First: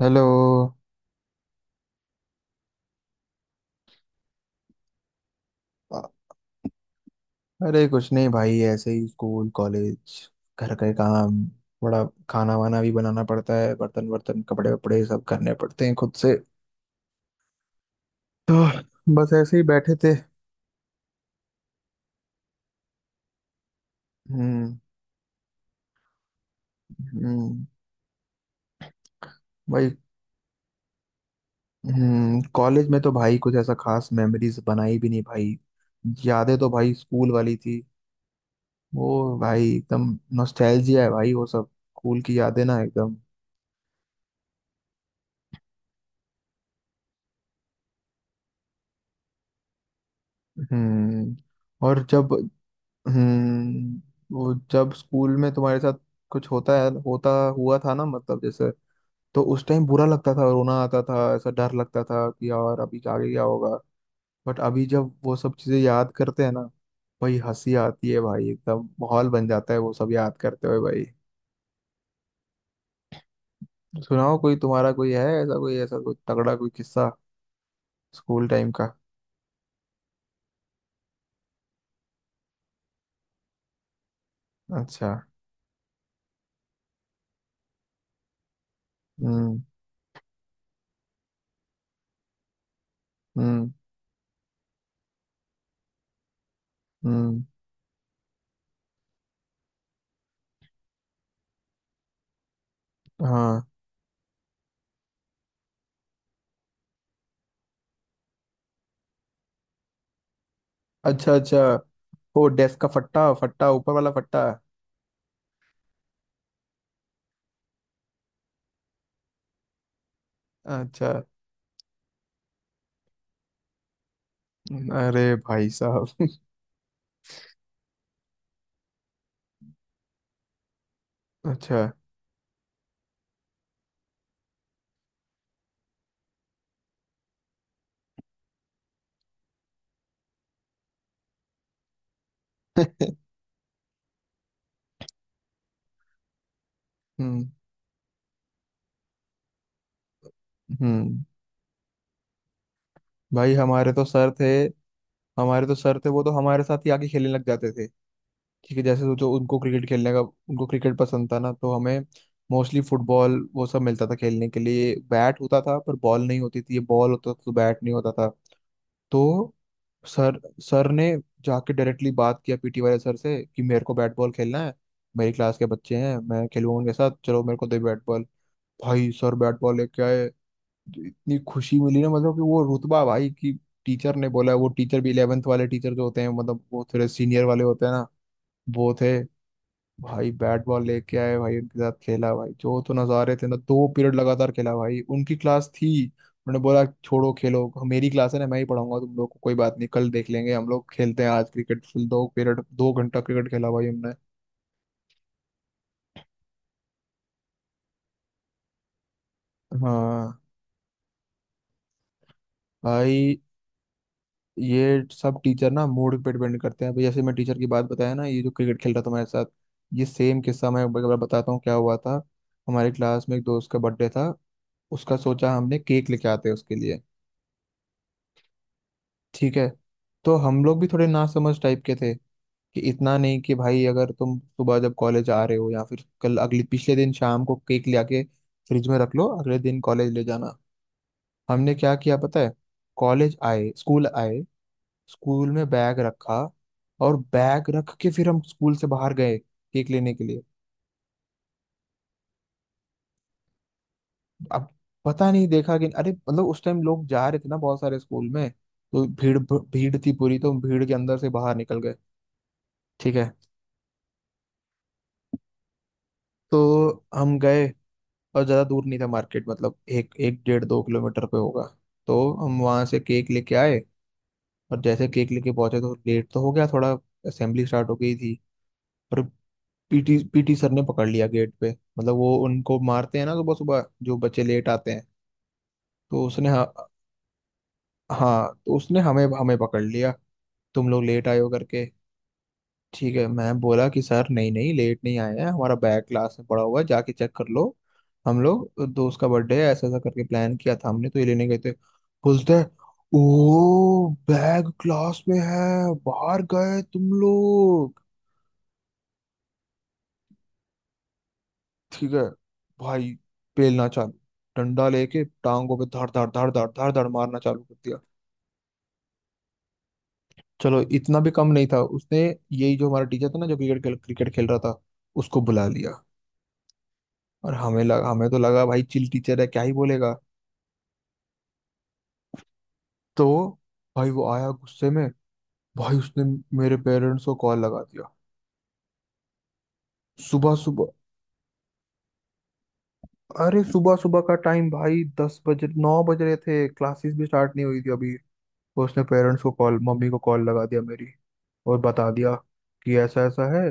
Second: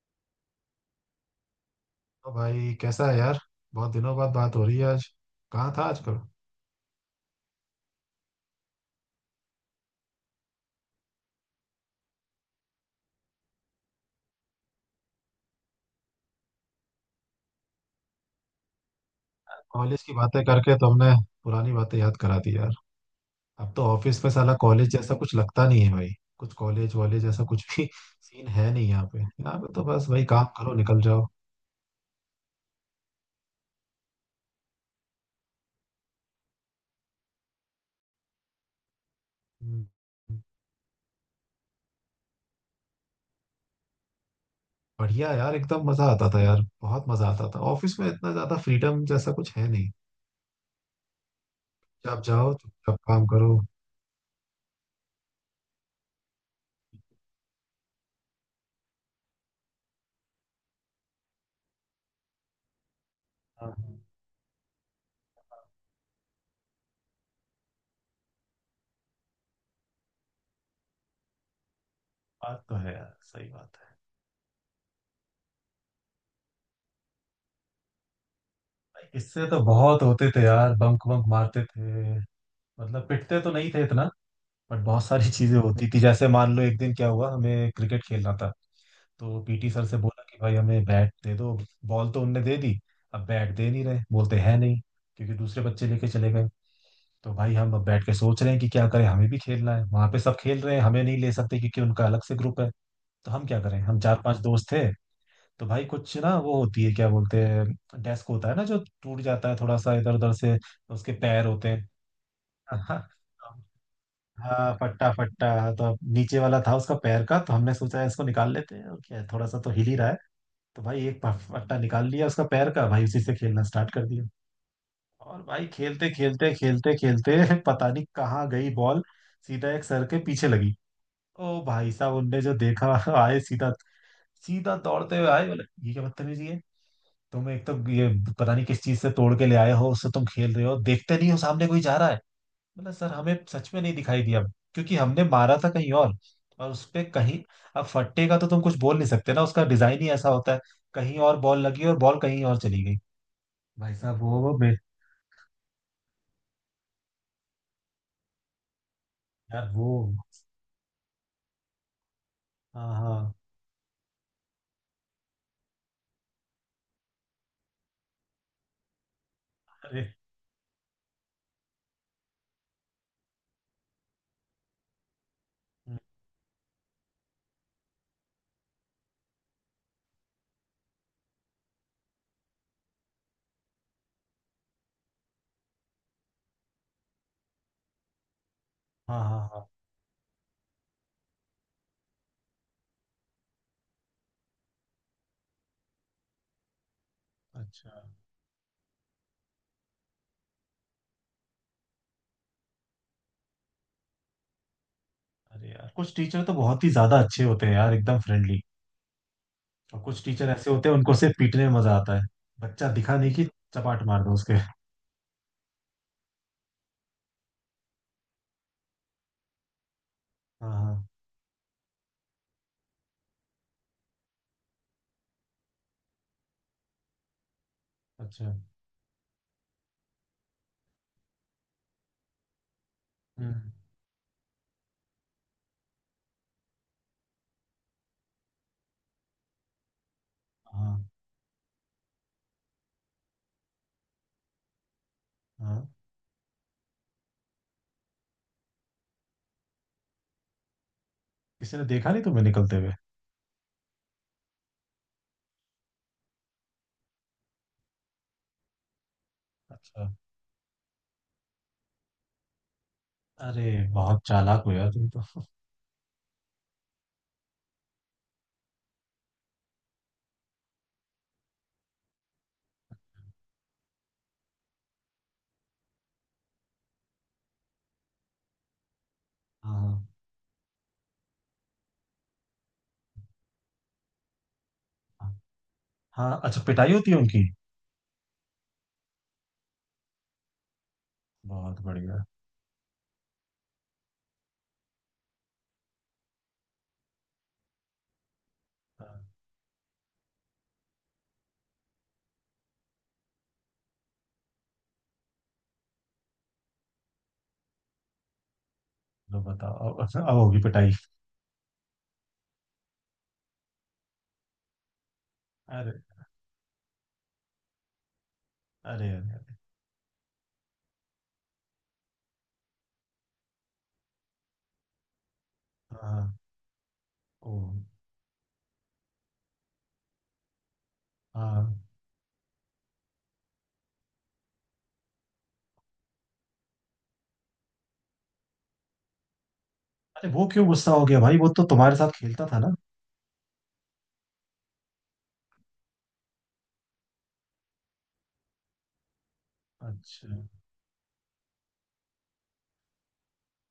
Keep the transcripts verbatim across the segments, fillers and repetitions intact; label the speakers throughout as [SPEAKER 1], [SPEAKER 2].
[SPEAKER 1] Hello.
[SPEAKER 2] तो भाई कैसा है यार। बहुत दिनों बाद बात हो रही है आज। कहाँ था
[SPEAKER 1] अ-
[SPEAKER 2] आजकल।
[SPEAKER 1] अरे कुछ नहीं भाई, ऐसे ही स्कूल कॉलेज घर के काम। बड़ा खाना वाना भी बनाना पड़ता है, बर्तन वर्तन कपड़े वपड़े सब करने पड़ते हैं खुद से। तो बस ऐसे ही बैठे
[SPEAKER 2] कॉलेज की
[SPEAKER 1] थे।
[SPEAKER 2] बातें करके तुमने पुरानी बातें याद करा दी यार। अब तो ऑफिस में साला
[SPEAKER 1] हम्म।
[SPEAKER 2] कॉलेज जैसा कुछ लगता नहीं है भाई। कुछ कॉलेज वॉलेज ऐसा
[SPEAKER 1] हम्म
[SPEAKER 2] कुछ भी सीन है नहीं यहाँ पे। यहाँ पे तो
[SPEAKER 1] भाई।
[SPEAKER 2] बस भाई काम करो, निकल जाओ।
[SPEAKER 1] हम्म कॉलेज में तो भाई कुछ ऐसा खास मेमोरीज बनाई भी नहीं भाई। यादें तो भाई स्कूल वाली थी, वो भाई
[SPEAKER 2] हम्म,
[SPEAKER 1] एकदम नॉस्टैल्जिया है भाई, वो सब स्कूल की यादें ना एकदम।
[SPEAKER 2] बढ़िया यार, एकदम मजा आता था यार। बहुत मजा आता था। ऑफिस में इतना ज्यादा फ्रीडम जैसा कुछ है नहीं।
[SPEAKER 1] हम्म। और
[SPEAKER 2] जब
[SPEAKER 1] जब,
[SPEAKER 2] जाओ चुपचाप काम करो।
[SPEAKER 1] हम्म वो जब स्कूल में तुम्हारे साथ कुछ होता है, होता हुआ था ना, मतलब जैसे, तो उस टाइम बुरा लगता था, रोना आता था, ऐसा डर लगता था कि यार अभी आगे क्या होगा।
[SPEAKER 2] हाँ,
[SPEAKER 1] बट अभी जब वो सब चीजें याद करते हैं ना भाई, हंसी आती है भाई, एकदम माहौल बन जाता है वो सब याद करते हुए भाई।
[SPEAKER 2] बात तो है यार, सही बात है।
[SPEAKER 1] सुनाओ, कोई तुम्हारा, कोई है ऐसा, कोई ऐसा कोई तगड़ा कोई किस्सा स्कूल टाइम का।
[SPEAKER 2] इससे तो बहुत होते थे यार, बंक बंक मारते थे। मतलब पिटते तो नहीं थे इतना। बट बहुत
[SPEAKER 1] अच्छा।
[SPEAKER 2] सारी चीजें होती थी। जैसे मान लो एक दिन क्या हुआ, हमें क्रिकेट खेलना था। तो
[SPEAKER 1] हम्म।
[SPEAKER 2] पीटी सर से बोला कि भाई हमें बैट दे दो। बॉल तो उनने दे दी। अब बैट
[SPEAKER 1] हम्म।
[SPEAKER 2] दे नहीं रहे, बोलते हैं नहीं, क्योंकि दूसरे बच्चे लेके चले गए। तो
[SPEAKER 1] हम्म।
[SPEAKER 2] भाई हम अब बैठ के सोच रहे हैं कि क्या करें। हमें भी खेलना है, वहां पे सब खेल रहे हैं। हमें नहीं ले सकते क्योंकि उनका अलग से ग्रुप है। तो हम क्या
[SPEAKER 1] हाँ।
[SPEAKER 2] करें, हम चार पांच दोस्त थे। तो भाई कुछ ना, वो होती है, क्या बोलते हैं, डेस्क होता है ना जो टूट जाता है थोड़ा सा इधर उधर से। उसके
[SPEAKER 1] अच्छा
[SPEAKER 2] पैर
[SPEAKER 1] अच्छा,
[SPEAKER 2] होते हैं।
[SPEAKER 1] वो डेस्क का
[SPEAKER 2] हाँ।
[SPEAKER 1] फट्टा फट्टा ऊपर वाला फट्टा।
[SPEAKER 2] हाँ, फट्टा फट्टा। तो अब नीचे वाला था उसका पैर का, तो हमने सोचा इसको निकाल लेते हैं। और क्या है, थोड़ा सा तो हिल ही रहा है। तो भाई
[SPEAKER 1] अच्छा।
[SPEAKER 2] एक फ- फट्टा निकाल लिया उसका पैर का भाई, उसी से खेलना स्टार्ट कर दिया।
[SPEAKER 1] अरे
[SPEAKER 2] और भाई
[SPEAKER 1] भाई
[SPEAKER 2] खेलते
[SPEAKER 1] साहब।
[SPEAKER 2] खेलते खेलते खेलते पता नहीं कहाँ गई बॉल। सीधा एक सर के पीछे लगी। ओ
[SPEAKER 1] अच्छा।
[SPEAKER 2] भाई साहब, उनने जो देखा आए सीधा। सीधा दौड़ते हुए आए, बोले ये क्या बदतमीजी है। तुम एक तो ये पता नहीं किस चीज से तोड़ के ले आए हो, उससे तुम खेल रहे हो, देखते नहीं हो सामने कोई जा रहा है। बोला सर हमें सच में नहीं दिखाई दिया, क्योंकि हमने मारा था कहीं और और उस पे कहीं।
[SPEAKER 1] हम्म।
[SPEAKER 2] अब फट्टे का तो तुम कुछ बोल नहीं सकते ना, उसका डिजाइन ही ऐसा होता है। कहीं
[SPEAKER 1] हम्म
[SPEAKER 2] और बॉल लगी और बॉल कहीं और चली गई।
[SPEAKER 1] भाई, हमारे
[SPEAKER 2] भाई
[SPEAKER 1] तो
[SPEAKER 2] साहब
[SPEAKER 1] सर
[SPEAKER 2] वो
[SPEAKER 1] थे।
[SPEAKER 2] वो बे
[SPEAKER 1] हमारे तो सर थे, वो तो हमारे साथ ही आके खेलने लग जाते थे। ठीक है, जैसे सोचो उनको
[SPEAKER 2] यार
[SPEAKER 1] क्रिकेट
[SPEAKER 2] वो।
[SPEAKER 1] खेलने का, उनको क्रिकेट पसंद था ना, तो हमें मोस्टली
[SPEAKER 2] हाँ हाँ।
[SPEAKER 1] फुटबॉल वो सब मिलता था खेलने के लिए, बैट होता था पर बॉल नहीं होती थी, ये बॉल होता था तो बैट नहीं होता था। तो
[SPEAKER 2] अरे।
[SPEAKER 1] सर सर ने जाके डायरेक्टली बात किया पीटी वाले सर से कि मेरे को बैट बॉल खेलना है, मेरी क्लास के बच्चे
[SPEAKER 2] हम्म,
[SPEAKER 1] हैं, मैं खेलूंगा उनके साथ, चलो मेरे को दे बैट बॉल। भाई सर बैट बॉल लेके आए, जो इतनी खुशी मिली ना, मतलब कि वो रुतबा भाई की टीचर ने बोला है। वो टीचर भी इलेवेंथ वाले टीचर जो होते हैं, मतलब वो थोड़े सीनियर वाले होते हैं ना, वो थे।
[SPEAKER 2] हाँ हाँ हाँ।
[SPEAKER 1] भाई बैट बॉल लेके आए भाई, उनके साथ खेला भाई, जो तो नजारे थे ना, दो पीरियड लगातार खेला भाई, उनकी क्लास थी, उन्होंने बोला छोड़ो खेलो
[SPEAKER 2] अच्छा।
[SPEAKER 1] मेरी क्लास है ना, मैं ही पढ़ाऊंगा तुम लोग को, कोई बात नहीं कल देख लेंगे, हम लोग खेलते हैं आज क्रिकेट, फिर दो पीरियड दो घंटा क्रिकेट खेला भाई हमने।
[SPEAKER 2] अरे यार, कुछ टीचर तो बहुत ही ज्यादा अच्छे होते हैं यार, एकदम फ्रेंडली। और कुछ
[SPEAKER 1] हाँ।
[SPEAKER 2] टीचर ऐसे होते हैं, उनको सिर्फ पीटने में मजा आता है। बच्चा दिखा नहीं
[SPEAKER 1] भाई
[SPEAKER 2] कि चपाट मार दो उसके।
[SPEAKER 1] ये सब टीचर ना मूड पे डिपेंड करते हैं, अभी जैसे मैं टीचर की बात बताया ना, ये जो क्रिकेट खेल रहा था हमारे साथ, ये सेम किस्सा
[SPEAKER 2] हाँ
[SPEAKER 1] मैं एक
[SPEAKER 2] हाँ।
[SPEAKER 1] बार बताता हूँ क्या हुआ था। हमारे क्लास में एक दोस्त का बर्थडे था, उसका सोचा हमने केक लेके आते हैं उसके लिए,
[SPEAKER 2] अच्छा।
[SPEAKER 1] ठीक है। तो हम लोग भी थोड़े नासमझ टाइप के थे, कि इतना नहीं कि
[SPEAKER 2] हम्म।
[SPEAKER 1] भाई अगर तुम सुबह जब कॉलेज आ रहे हो या फिर कल अगले पिछले दिन शाम को केक ले आके फ्रिज में रख लो, अगले दिन कॉलेज ले जाना।
[SPEAKER 2] हाँ
[SPEAKER 1] हमने क्या किया पता है, कॉलेज आए स्कूल आए, स्कूल में
[SPEAKER 2] हाँ।
[SPEAKER 1] बैग रखा, और बैग रख के फिर हम स्कूल से बाहर गए केक लेने के लिए।
[SPEAKER 2] किसी ने देखा नहीं तुम्हें निकलते हुए।
[SPEAKER 1] अब पता नहीं देखा कि अरे, मतलब उस टाइम लोग जा रहे थे ना बहुत सारे स्कूल में, तो भीड़ भीड़
[SPEAKER 2] अच्छा।
[SPEAKER 1] थी पूरी, तो हम भीड़ के अंदर से बाहर निकल गए। ठीक है,
[SPEAKER 2] अरे बहुत चालाक हो यार तुम तो।
[SPEAKER 1] तो हम गए, और ज़्यादा दूर नहीं था मार्केट, मतलब एक एक डेढ़ दो किलोमीटर पे होगा, तो हम वहाँ से केक लेके आए। और जैसे केक लेके पहुंचे तो लेट तो हो गया थोड़ा, असेंबली स्टार्ट हो गई थी, पर
[SPEAKER 2] हाँ
[SPEAKER 1] पीटी पीटी सर ने पकड़ लिया गेट पे, मतलब वो उनको मारते हैं ना सुबह सुबह जो बच्चे लेट आते हैं।
[SPEAKER 2] हाँ
[SPEAKER 1] तो
[SPEAKER 2] हाँ।
[SPEAKER 1] उसने,
[SPEAKER 2] अच्छा,
[SPEAKER 1] हाँ,
[SPEAKER 2] पिटाई होती है उनकी।
[SPEAKER 1] हाँ, तो उसने हमें हमें पकड़ लिया, तुम लोग लेट आए हो
[SPEAKER 2] बहुत
[SPEAKER 1] करके।
[SPEAKER 2] बढ़िया।
[SPEAKER 1] ठीक है, मैं बोला कि सर नहीं नहीं लेट नहीं आए हैं, हमारा बैग क्लास में पड़ा हुआ है जाके चेक कर लो, हम लोग दोस्त
[SPEAKER 2] हाँ।
[SPEAKER 1] का बर्थडे है ऐसा ऐसा करके प्लान किया था हमने, तो ये लेने गए थे। बोलते हैं ओ बैग क्लास में है, बाहर गए तुम लोग,
[SPEAKER 2] लो बताओ अब। अब होगी पिटाई।
[SPEAKER 1] ठीक है भाई, बेलना चालू। डंडा लेके टांगों पे
[SPEAKER 2] अरे।
[SPEAKER 1] धाड़ धाड़ धाड़ धाड़ धाड़ धाड़ मारना चालू कर दिया।
[SPEAKER 2] अरे। अरे, अरे।
[SPEAKER 1] चलो, इतना भी कम नहीं था उसने, यही जो हमारा टीचर था ना, जो क्रिकेट खेल क्रिकेट खेल रहा था, उसको बुला लिया।
[SPEAKER 2] हाँ। ओ।
[SPEAKER 1] और हमें लगा, हमें तो लगा भाई चिल टीचर है क्या ही बोलेगा।
[SPEAKER 2] हाँ।
[SPEAKER 1] तो भाई वो आया गुस्से में, भाई उसने मेरे पेरेंट्स को कॉल लगा दिया,
[SPEAKER 2] अरे वो
[SPEAKER 1] सुबह
[SPEAKER 2] क्यों गुस्सा
[SPEAKER 1] सुबह।
[SPEAKER 2] हो गया भाई, वो तो तुम्हारे साथ खेलता था ना।
[SPEAKER 1] अरे सुबह सुबह का टाइम भाई, दस बजे, नौ बज रहे थे, क्लासेस भी स्टार्ट नहीं हुई थी अभी। तो उसने पेरेंट्स को कॉल, मम्मी को कॉल
[SPEAKER 2] अच्छा।
[SPEAKER 1] लगा दिया मेरी, और बता दिया कि ऐसा ऐसा है,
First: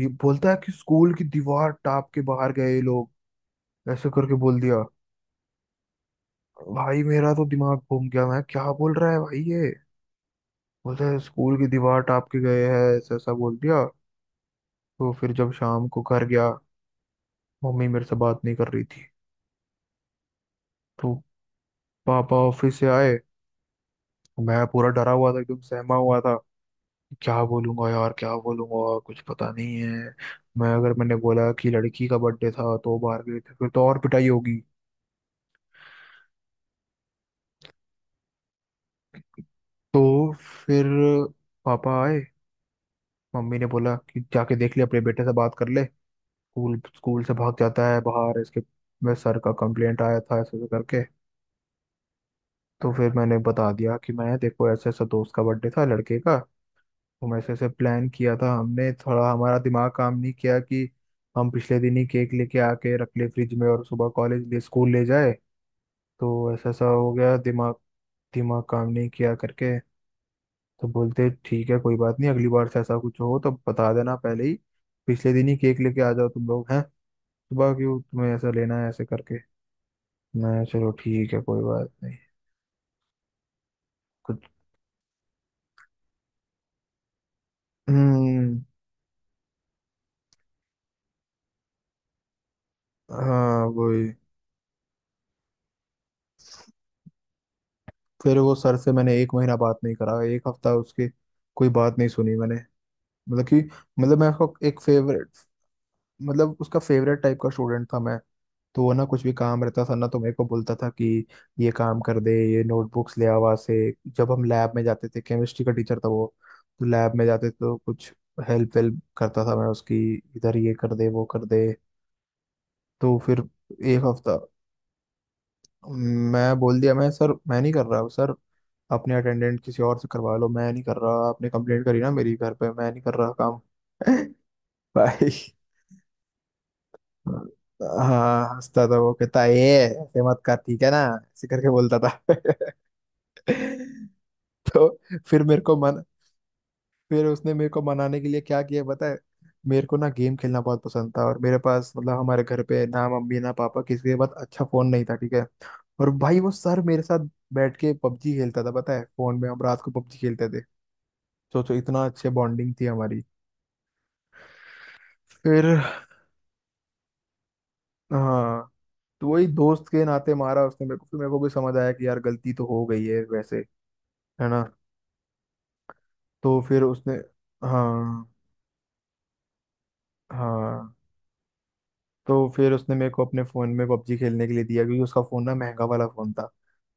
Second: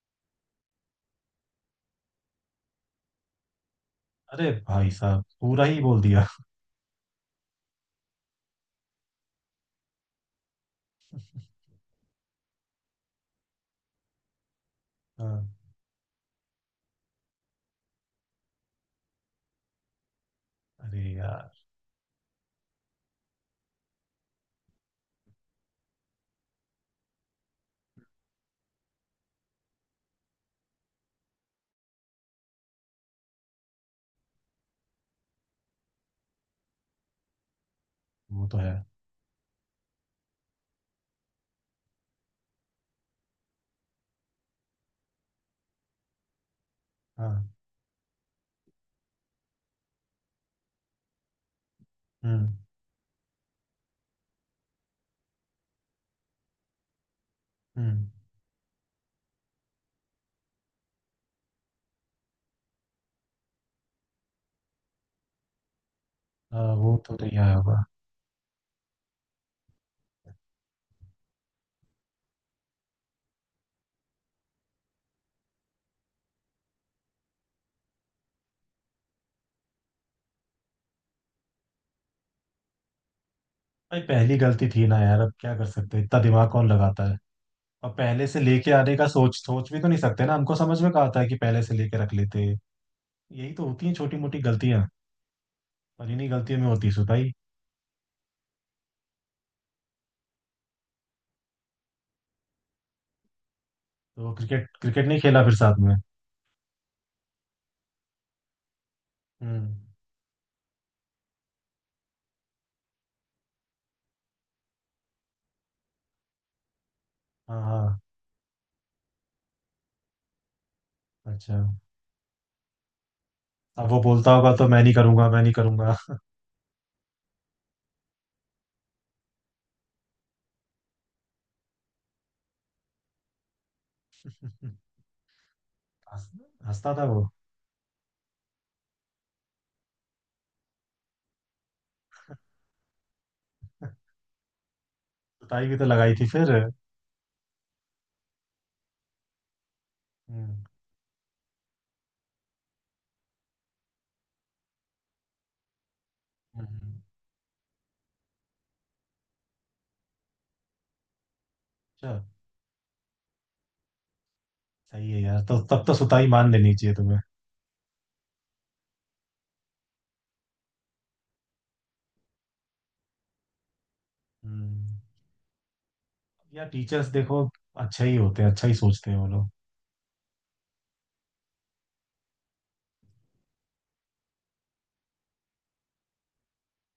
[SPEAKER 1] ये बोलता है कि स्कूल की दीवार टाप के बाहर गए ये लोग, ऐसे करके
[SPEAKER 2] अरे
[SPEAKER 1] बोल दिया।
[SPEAKER 2] भाई साहब, पूरा ही बोल दिया।
[SPEAKER 1] भाई मेरा तो दिमाग घूम गया, मैं क्या बोल रहा है भाई ये, बोलता है स्कूल की दीवार टाप के गए हैं, ऐसा ऐसा बोल दिया। तो फिर जब
[SPEAKER 2] हाँ।
[SPEAKER 1] शाम को घर गया, मम्मी मेरे से बात नहीं कर रही थी, तो
[SPEAKER 2] अरे यार।
[SPEAKER 1] पापा ऑफिस से आए, मैं पूरा डरा हुआ था एकदम सहमा हुआ था, क्या बोलूंगा यार क्या बोलूंगा कुछ पता नहीं है, मैं अगर मैंने बोला कि लड़की का बर्थडे था तो बाहर गए थे, फिर तो और पिटाई होगी।
[SPEAKER 2] वो तो है।
[SPEAKER 1] तो फिर पापा आए, मम्मी ने बोला कि जाके देख ले, अपने बेटे से बात कर ले, स्कूल स्कूल से
[SPEAKER 2] हाँ।
[SPEAKER 1] भाग जाता है बाहर इसके, मैं सर का कंप्लेंट आया था ऐसे ऐसे करके।
[SPEAKER 2] हम्म।
[SPEAKER 1] तो फिर मैंने बता दिया कि मैं देखो ऐसे, ऐसा दोस्त का बर्थडे था लड़के का, हम ऐसे ऐसे प्लान
[SPEAKER 2] हम्म।
[SPEAKER 1] किया था हमने, थोड़ा हमारा दिमाग काम नहीं किया कि हम पिछले दिन ही केक लेके आके रख ले फ्रिज में और सुबह कॉलेज ले स्कूल ले जाए, तो ऐसा
[SPEAKER 2] हाँ,
[SPEAKER 1] ऐसा
[SPEAKER 2] वो
[SPEAKER 1] हो
[SPEAKER 2] तो
[SPEAKER 1] गया,
[SPEAKER 2] नहीं आया
[SPEAKER 1] दिमाग,
[SPEAKER 2] होगा।
[SPEAKER 1] दिमाग काम नहीं किया करके। तो बोलते ठीक है कोई बात नहीं, अगली बार से ऐसा कुछ हो तो बता देना पहले ही, पिछले दिन ही केक लेके आ जाओ तुम लोग हैं, सुबह क्यों तुम्हें ऐसा लेना है, ऐसे करके। मैं चलो ठीक है कोई बात नहीं।
[SPEAKER 2] भाई पहली
[SPEAKER 1] कुछ।
[SPEAKER 2] गलती थी ना यार, अब क्या कर सकते हैं, इतना दिमाग कौन लगाता है। और पहले से
[SPEAKER 1] हम्म।
[SPEAKER 2] लेके आने का सोच सोच भी तो नहीं सकते ना, हमको समझ में कहा था कि पहले से लेके रख लेते। यही
[SPEAKER 1] हाँ
[SPEAKER 2] तो होती है
[SPEAKER 1] वही।
[SPEAKER 2] छोटी मोटी गलतियां। पर इन्हीं गलतियों में होती है सुताई।
[SPEAKER 1] फिर वो सर से मैंने एक महीना बात नहीं करा, एक हफ्ता उसकी कोई बात नहीं सुनी मैंने। मतलब कि, मतलब मैं
[SPEAKER 2] तो
[SPEAKER 1] उसका
[SPEAKER 2] क्रिकेट
[SPEAKER 1] एक
[SPEAKER 2] क्रिकेट नहीं
[SPEAKER 1] फेवरेट,
[SPEAKER 2] खेला फिर साथ में।
[SPEAKER 1] मतलब उसका फेवरेट टाइप का स्टूडेंट था मैं, तो वो ना कुछ भी काम
[SPEAKER 2] हम्म।
[SPEAKER 1] रहता था ना तो मेरे को बोलता था कि ये काम कर दे ये नोटबुक्स ले आ वहाँ से, जब हम लैब में जाते थे, केमिस्ट्री का टीचर था वो, तो लैब में जाते थे
[SPEAKER 2] हाँ
[SPEAKER 1] तो
[SPEAKER 2] हाँ।
[SPEAKER 1] कुछ हेल्प वेल्प करता था मैं उसकी, इधर ये कर दे वो कर
[SPEAKER 2] अच्छा।
[SPEAKER 1] दे। तो फिर
[SPEAKER 2] अब वो
[SPEAKER 1] एक
[SPEAKER 2] बोलता
[SPEAKER 1] हफ्ता
[SPEAKER 2] होगा तो मैं नहीं करूंगा, मैं नहीं करूंगा।
[SPEAKER 1] मैं बोल दिया, मैं सर मैं नहीं कर रहा सर, अपने अटेंडेंट किसी और से करवा लो, मैं नहीं कर रहा, आपने कंप्लेंट करी ना मेरी घर पे, मैं नहीं कर रहा काम। भाई।
[SPEAKER 2] हंस- हंसता था वो।
[SPEAKER 1] हाँ हंसता था वो, कहता ये ऐसे मत कर ठीक है ना, ऐसे करके बोलता था। तो फिर मेरे
[SPEAKER 2] सुताई
[SPEAKER 1] को
[SPEAKER 2] भी तो
[SPEAKER 1] मन
[SPEAKER 2] लगाई थी फिर।
[SPEAKER 1] फिर उसने मेरे को मनाने के लिए क्या किया पता है, मेरे को ना गेम खेलना
[SPEAKER 2] हम्म।
[SPEAKER 1] बहुत पसंद था, और मेरे पास मतलब हमारे घर पे ना मम्मी ना पापा किसी के पास अच्छा फोन नहीं था, ठीक है, और भाई वो सर मेरे
[SPEAKER 2] हम्म,
[SPEAKER 1] साथ बैठ के पबजी खेलता था पता है, फोन में हम रात को पबजी खेलते थे, सोचो इतना
[SPEAKER 2] अच्छा।
[SPEAKER 1] अच्छे बॉन्डिंग थी हमारी।
[SPEAKER 2] सही है यार, तो
[SPEAKER 1] फिर।
[SPEAKER 2] तब तो सुताई मान लेनी चाहिए तुम्हें।
[SPEAKER 1] हाँ। तो वही दोस्त के नाते मारा उसने मेरे को, फिर मेरे को भी समझ आया कि यार गलती तो हो गई है वैसे, है ना।
[SPEAKER 2] हम्म।
[SPEAKER 1] तो
[SPEAKER 2] या
[SPEAKER 1] फिर
[SPEAKER 2] टीचर्स
[SPEAKER 1] उसने,
[SPEAKER 2] देखो अच्छा ही
[SPEAKER 1] हाँ
[SPEAKER 2] होते हैं, अच्छा ही सोचते हैं वो लोग।
[SPEAKER 1] हाँ, तो फिर उसने मेरे को अपने फ़ोन में पबजी खेलने के लिए दिया, क्योंकि उसका फ़ोन ना महंगा वाला फ़ोन था,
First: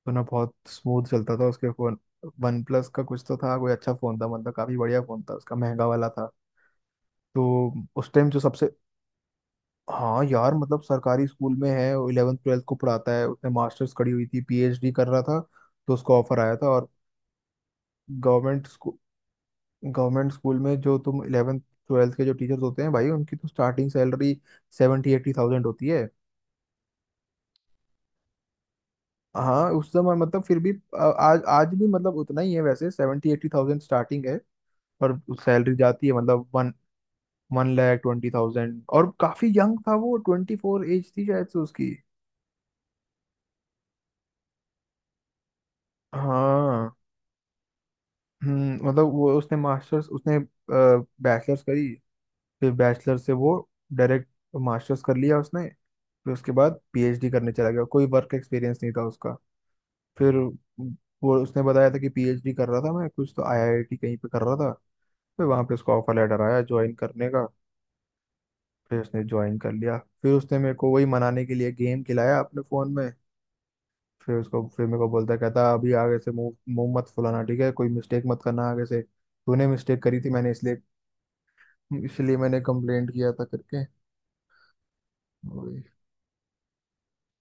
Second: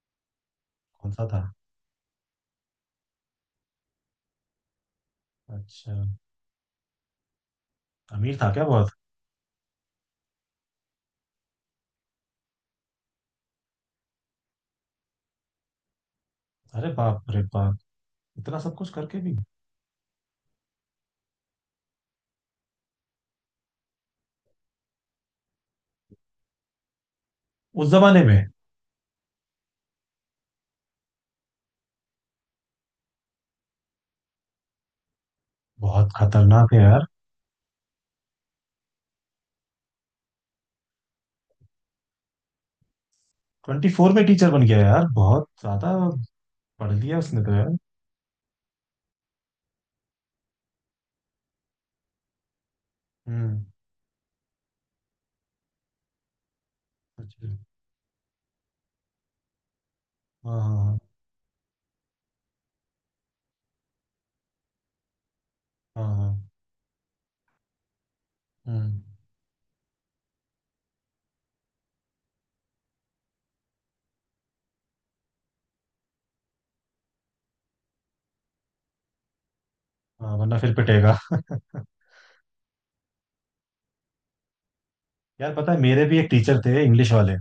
[SPEAKER 1] तो ना बहुत स्मूथ
[SPEAKER 2] कौन सा
[SPEAKER 1] चलता
[SPEAKER 2] था।
[SPEAKER 1] था उसके फ़ोन। वन प्लस का कुछ तो था, कोई अच्छा फ़ोन था, मतलब काफ़ी बढ़िया फ़ोन था उसका, महंगा
[SPEAKER 2] अच्छा।
[SPEAKER 1] वाला था। तो उस टाइम
[SPEAKER 2] अमीर
[SPEAKER 1] जो
[SPEAKER 2] था क्या
[SPEAKER 1] सबसे,
[SPEAKER 2] बहुत।
[SPEAKER 1] हाँ यार, मतलब सरकारी स्कूल में है, इलेवन ट्वेल्थ को पढ़ाता है, उसने मास्टर्स करी हुई थी, पीएचडी कर रहा था, तो उसको ऑफर आया था, और
[SPEAKER 2] अरे बाप रे बाप। इतना
[SPEAKER 1] गवर्नमेंट
[SPEAKER 2] सब कुछ
[SPEAKER 1] स्कूल,
[SPEAKER 2] करके भी।
[SPEAKER 1] गवर्नमेंट स्कूल में जो तुम इलेवन ट्वेल्थ के जो टीचर्स होते हैं भाई, उनकी तो starting salary seventy eighty thousand होती है।
[SPEAKER 2] उस जमाने में।
[SPEAKER 1] हाँ उस समय, मतलब फिर भी अ, आज आज भी मतलब उतना ही है वैसे, सेवेंटी एट्टी थाउजेंड स्टार्टिंग है, पर सैलरी जाती
[SPEAKER 2] बहुत
[SPEAKER 1] है मतलब वन
[SPEAKER 2] खतरनाक है यार।
[SPEAKER 1] One lakh twenty thousand. और काफी यंग था वो, ट्वेंटी फोर एज थी शायद से उसकी।
[SPEAKER 2] ट्वेंटी फोर में टीचर बन गया यार, बहुत ज्यादा
[SPEAKER 1] हाँ।
[SPEAKER 2] पढ़ लिया उसने तो यार।
[SPEAKER 1] हम्म, मतलब वो उसने मास्टर्स, उसने बैचलर्स करी, फिर बैचलर से वो
[SPEAKER 2] हम्म।
[SPEAKER 1] डायरेक्ट मास्टर्स कर लिया उसने, फिर उसके बाद पीएचडी
[SPEAKER 2] अच्छा।
[SPEAKER 1] करने चला गया, कोई वर्क एक्सपीरियंस नहीं था उसका। फिर
[SPEAKER 2] हाँ हाँ
[SPEAKER 1] वो उसने बताया था कि पीएचडी कर रहा था मैं, कुछ तो आईआईटी कहीं पे कर रहा था, फिर वहां पे उसको
[SPEAKER 2] हाँ।
[SPEAKER 1] ऑफर
[SPEAKER 2] हाँ
[SPEAKER 1] लेटर
[SPEAKER 2] हाँ।
[SPEAKER 1] आया ज्वाइन करने का। फिर
[SPEAKER 2] हम्म,
[SPEAKER 1] उसने ज्वाइन कर लिया, फिर उसने मेरे को वही मनाने के लिए गेम खिलाया अपने फोन में। फिर उसको फिर मेरे को बोलता है, कहता अभी आगे से मुंह मुंह मत फुलाना, ठीक है, कोई मिस्टेक मत करना आगे से, तूने मिस्टेक करी थी
[SPEAKER 2] हाँ,
[SPEAKER 1] मैंने
[SPEAKER 2] वरना फिर
[SPEAKER 1] इसलिए,
[SPEAKER 2] पिटेगा।
[SPEAKER 1] इसलिए मैंने कंप्लेंट किया था करके।
[SPEAKER 2] यार पता है
[SPEAKER 1] वही।
[SPEAKER 2] मेरे भी एक टीचर थे इंग्लिश वाले।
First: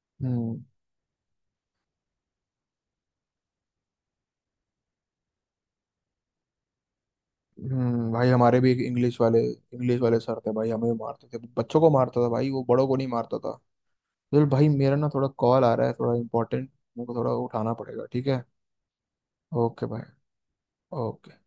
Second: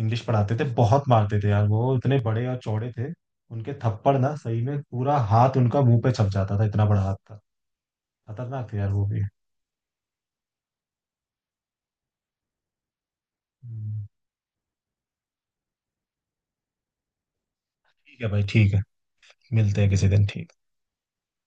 [SPEAKER 2] इंग्लिश पढ़ाते
[SPEAKER 1] हम्म।
[SPEAKER 2] थे, बहुत मारते थे यार। वो इतने बड़े और चौड़े थे। उनके थप्पड़ ना सही में पूरा हाथ उनका मुंह पे छप जाता था, इतना बड़ा हाथ था।
[SPEAKER 1] हम्म भाई, हमारे भी
[SPEAKER 2] खतरनाक थे
[SPEAKER 1] एक
[SPEAKER 2] यार वो
[SPEAKER 1] इंग्लिश
[SPEAKER 2] भी।
[SPEAKER 1] वाले इंग्लिश वाले सर थे भाई, हमें मारते थे, बच्चों को मारता था भाई वो, बड़ों को नहीं मारता था।
[SPEAKER 2] हम्म,
[SPEAKER 1] चल भाई, मेरा ना थोड़ा कॉल आ रहा है थोड़ा इंपॉर्टेंट, मेरे को थोड़ा उठाना पड़ेगा,
[SPEAKER 2] ठीक
[SPEAKER 1] ठीक
[SPEAKER 2] है
[SPEAKER 1] है।
[SPEAKER 2] भाई, ठीक है। मिलते
[SPEAKER 1] ओके
[SPEAKER 2] हैं किसी
[SPEAKER 1] भाई।
[SPEAKER 2] दिन, ठीक।
[SPEAKER 1] ओके।